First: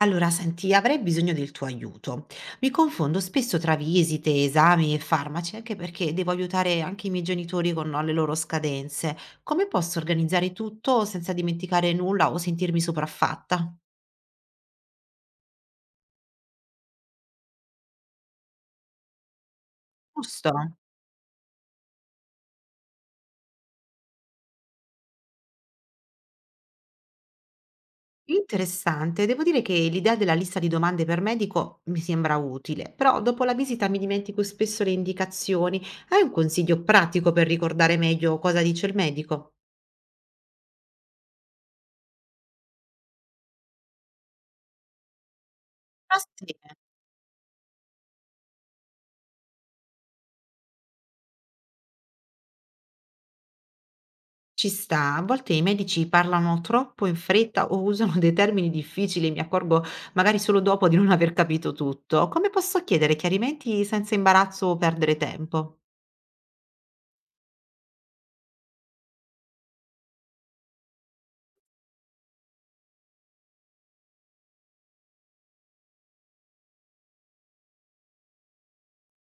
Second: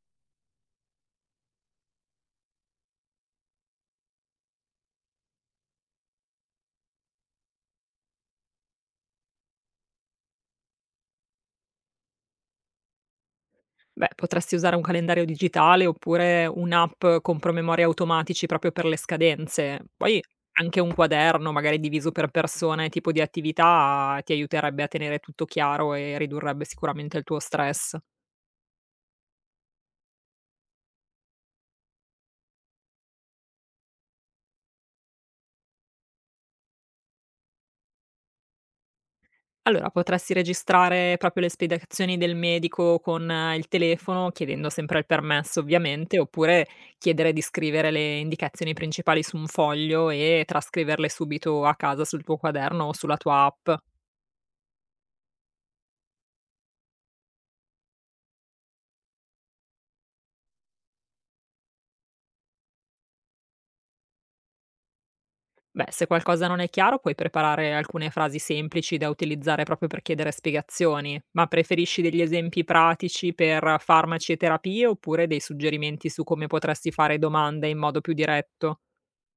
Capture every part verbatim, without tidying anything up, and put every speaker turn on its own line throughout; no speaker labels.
Allora, senti, avrei bisogno del tuo aiuto. Mi confondo spesso tra visite, esami e farmaci, anche perché devo aiutare anche i miei genitori con no, le loro scadenze. Come posso organizzare tutto senza dimenticare nulla o sentirmi sopraffatta?
Beh, potresti usare un calendario digitale oppure un'app con promemori automatici proprio per le scadenze. Poi
Giusto?
anche un quaderno, magari diviso per persona e tipo di attività, ti aiuterebbe a tenere tutto chiaro e ridurrebbe sicuramente il tuo stress.
Interessante. Devo dire che l'idea della lista di domande per medico mi sembra utile, però dopo la visita mi dimentico spesso le indicazioni. Hai un consiglio pratico per ricordare meglio cosa dice il medico?
Allora, potresti registrare proprio le spiegazioni del medico con eh, il telefono, chiedendo sempre il permesso
Ah,
ovviamente,
sì.
oppure chiedere di scrivere le indicazioni principali su un foglio e trascriverle subito a casa sul tuo quaderno o sulla tua app.
Ci sta. A volte i medici parlano troppo in fretta o usano dei termini difficili e mi accorgo magari solo dopo di non aver capito tutto. Come posso chiedere chiarimenti senza imbarazzo o perdere tempo?
Beh, se qualcosa non è chiaro, puoi preparare alcune frasi semplici da utilizzare proprio per chiedere spiegazioni, ma preferisci degli esempi pratici per farmaci e terapie oppure dei suggerimenti su come potresti fare domande in modo più diretto?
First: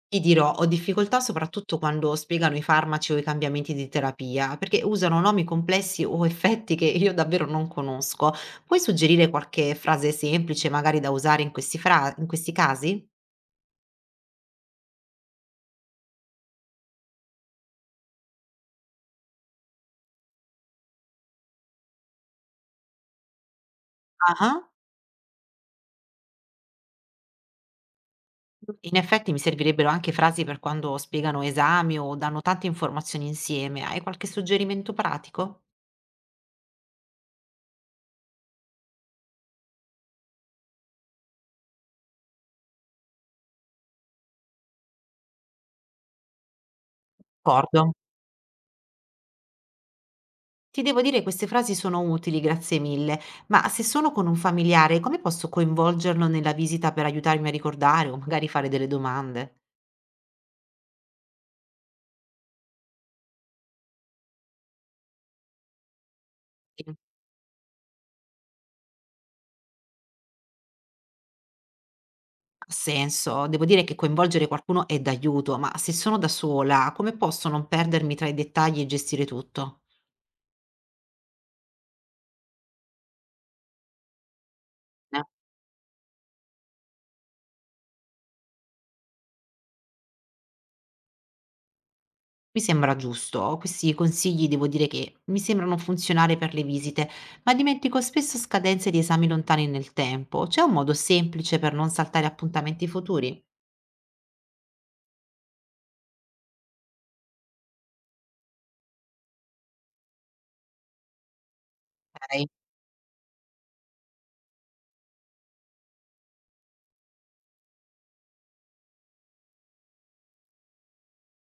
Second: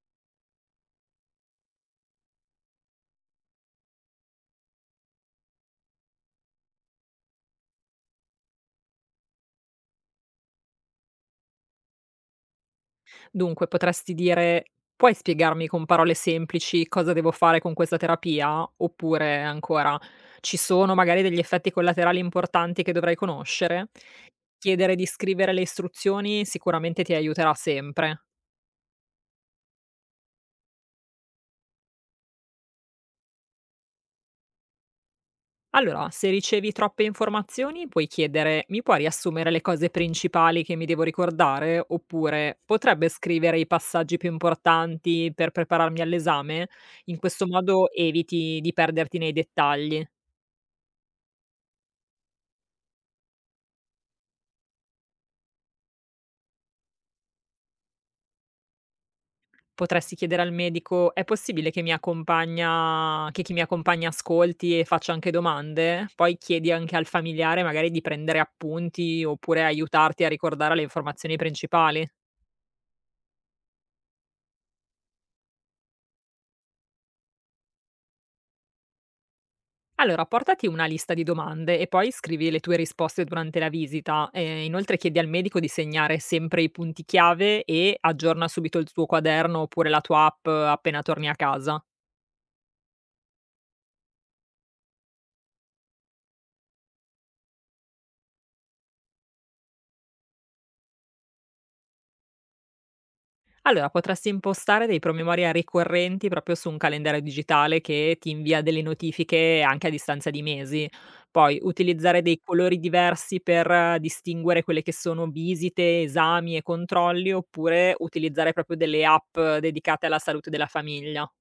Ti dirò, ho difficoltà soprattutto quando spiegano i farmaci o i cambiamenti di terapia, perché usano nomi complessi o effetti che io davvero non conosco. Puoi suggerire qualche frase semplice magari da usare in questi, fra- in questi casi?
Dunque, potresti dire, puoi spiegarmi con parole semplici cosa devo fare con questa terapia? Oppure ancora, ci sono magari degli effetti collaterali importanti che dovrai conoscere?
Ah.
Chiedere di scrivere le istruzioni sicuramente ti aiuterà sempre.
In effetti mi servirebbero anche frasi per quando spiegano esami o danno tante informazioni insieme. Hai qualche suggerimento pratico?
Allora, se ricevi troppe informazioni, puoi chiedere: "Mi puoi riassumere le cose principali che mi devo ricordare?" Oppure: "Potrebbe scrivere i passaggi più importanti per prepararmi all'esame?" In questo modo
D'accordo.
eviti di perderti nei dettagli.
Ti devo dire, queste frasi sono utili, grazie mille, ma se sono con un familiare, come posso coinvolgerlo nella visita per aiutarmi a ricordare o magari fare delle domande?
Potresti chiedere al medico: "È possibile che mi accompagna che chi mi accompagna ascolti e faccia anche domande?" Poi chiedi
Sì,
anche al familiare magari di prendere appunti oppure aiutarti a ricordare le informazioni principali.
ha senso, devo dire che coinvolgere qualcuno è d'aiuto, ma se sono da sola, come posso non perdermi tra i dettagli e gestire tutto?
Allora, portati una lista di domande e poi scrivi le tue risposte durante la visita. Eh, inoltre chiedi al medico di segnare sempre i punti chiave e aggiorna subito il tuo quaderno oppure la tua app eh, appena torni a casa.
Mi sembra giusto, questi consigli devo dire che mi sembrano funzionare per le visite, ma dimentico spesso scadenze di esami lontani nel tempo. C'è un modo semplice per non saltare appuntamenti futuri?
Allora, potresti impostare dei promemoria ricorrenti proprio su un calendario digitale che ti invia delle notifiche anche a distanza di mesi. Poi utilizzare dei
Ok.
colori diversi per eh, distinguere quelle che sono visite, esami e controlli, oppure utilizzare proprio delle app eh, dedicate alla salute della famiglia.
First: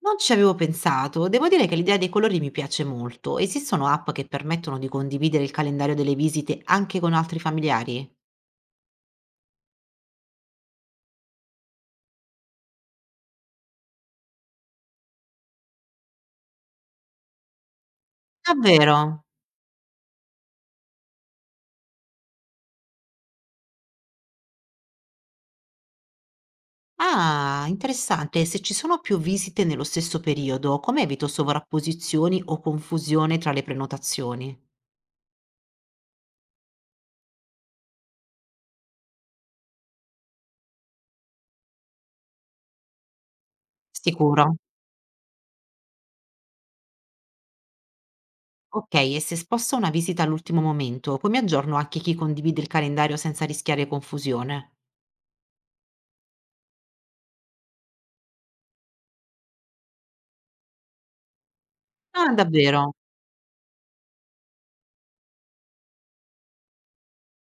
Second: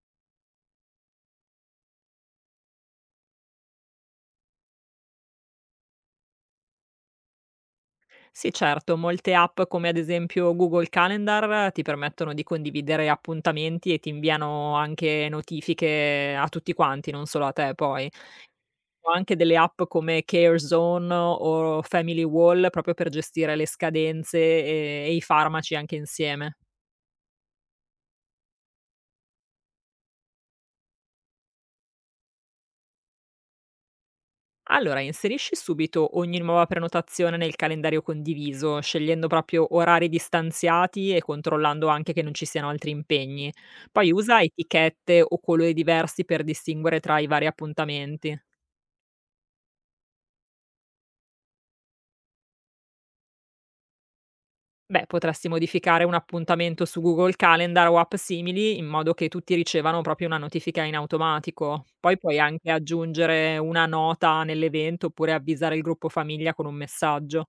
Non ci avevo pensato, devo dire che l'idea dei colori mi piace molto. Esistono app che permettono di condividere il calendario delle visite anche con altri familiari?
Sì, certo, molte app come ad esempio Google Calendar eh, ti permettono di condividere appuntamenti e ti inviano anche notifiche a tutti quanti, non solo a te poi.
Davvero?
Ho anche delle app come CareZone o Family Wall proprio per gestire le scadenze e e i farmaci anche insieme.
Ah, interessante. Se ci sono più visite nello stesso periodo, come evito sovrapposizioni o confusione tra le prenotazioni?
Allora, inserisci subito ogni nuova prenotazione nel calendario condiviso, scegliendo proprio orari distanziati e controllando anche che non ci siano altri impegni. Poi usa
Sicuro.
etichette o colori diversi per distinguere tra i vari appuntamenti.
Okay, e se sposto una visita all'ultimo momento, come aggiorno anche chi condivide il calendario senza rischiare confusione?
Beh, potresti modificare un appuntamento su Google Calendar o app simili in modo che tutti ricevano proprio una notifica in automatico. Poi
Ah,
puoi anche
davvero?
aggiungere una nota nell'evento oppure avvisare il gruppo famiglia con un messaggio.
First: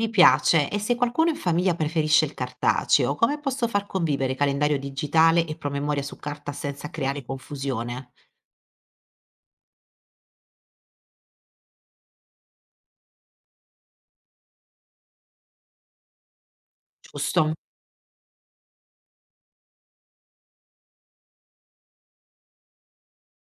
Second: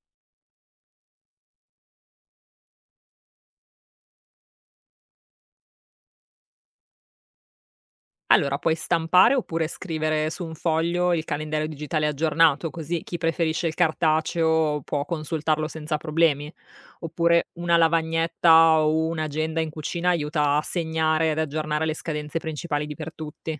Mi piace. E se qualcuno in famiglia preferisce il cartaceo, come posso far convivere calendario digitale e promemoria su carta senza creare confusione?
Allora, puoi stampare oppure scrivere su un foglio il calendario digitale aggiornato, così chi preferisce il cartaceo può consultarlo senza problemi. Oppure
Giusto?
una lavagnetta o un'agenda in cucina aiuta a segnare ed aggiornare le scadenze principali di per tutti.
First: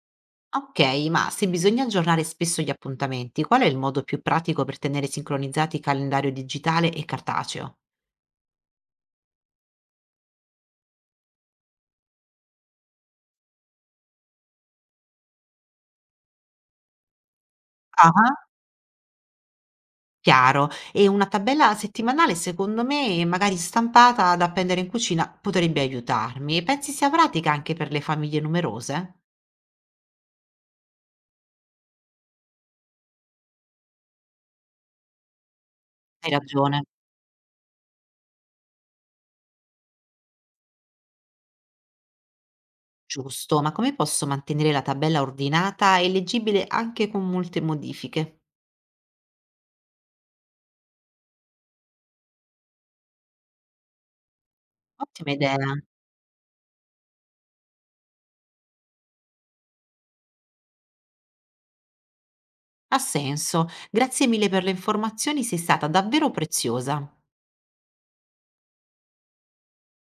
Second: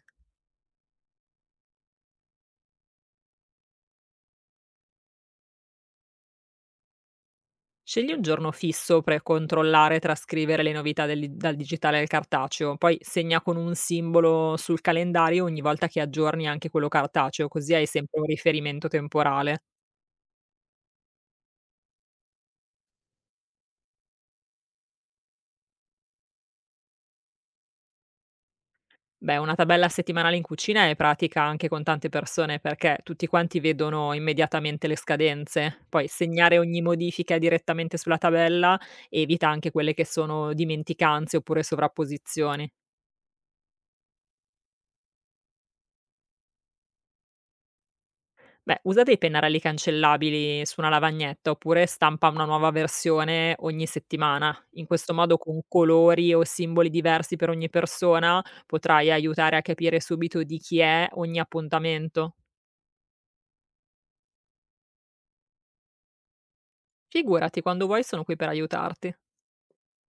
Ok, ma se bisogna aggiornare spesso gli appuntamenti, qual è il modo più pratico per tenere sincronizzati calendario digitale e cartaceo?
Scegli un giorno fisso per controllare e trascrivere le novità del- dal digitale al cartaceo, poi segna con un simbolo sul calendario ogni volta che aggiorni anche quello cartaceo, così hai sempre un
Ah.
riferimento temporale.
Chiaro. E una tabella settimanale, secondo me, magari stampata da appendere in cucina, potrebbe aiutarmi. E pensi sia pratica anche per le famiglie numerose?
Beh, una tabella settimanale in cucina è pratica anche con tante persone perché tutti quanti vedono immediatamente le scadenze. Poi
Hai
segnare
ragione,
ogni modifica direttamente sulla tabella evita anche quelle che sono dimenticanze oppure sovrapposizioni.
giusto, ma come posso mantenere la tabella ordinata e leggibile anche con molte modifiche?
Beh, usa dei pennarelli cancellabili su una lavagnetta oppure stampa una nuova versione ogni settimana. In questo
Ottima
modo
idea,
con colori o simboli diversi per ogni persona potrai aiutare a capire subito di chi è ogni appuntamento.
ha senso. Grazie mille per le informazioni, sei stata davvero preziosa.
Figurati, quando vuoi sono qui per aiutarti.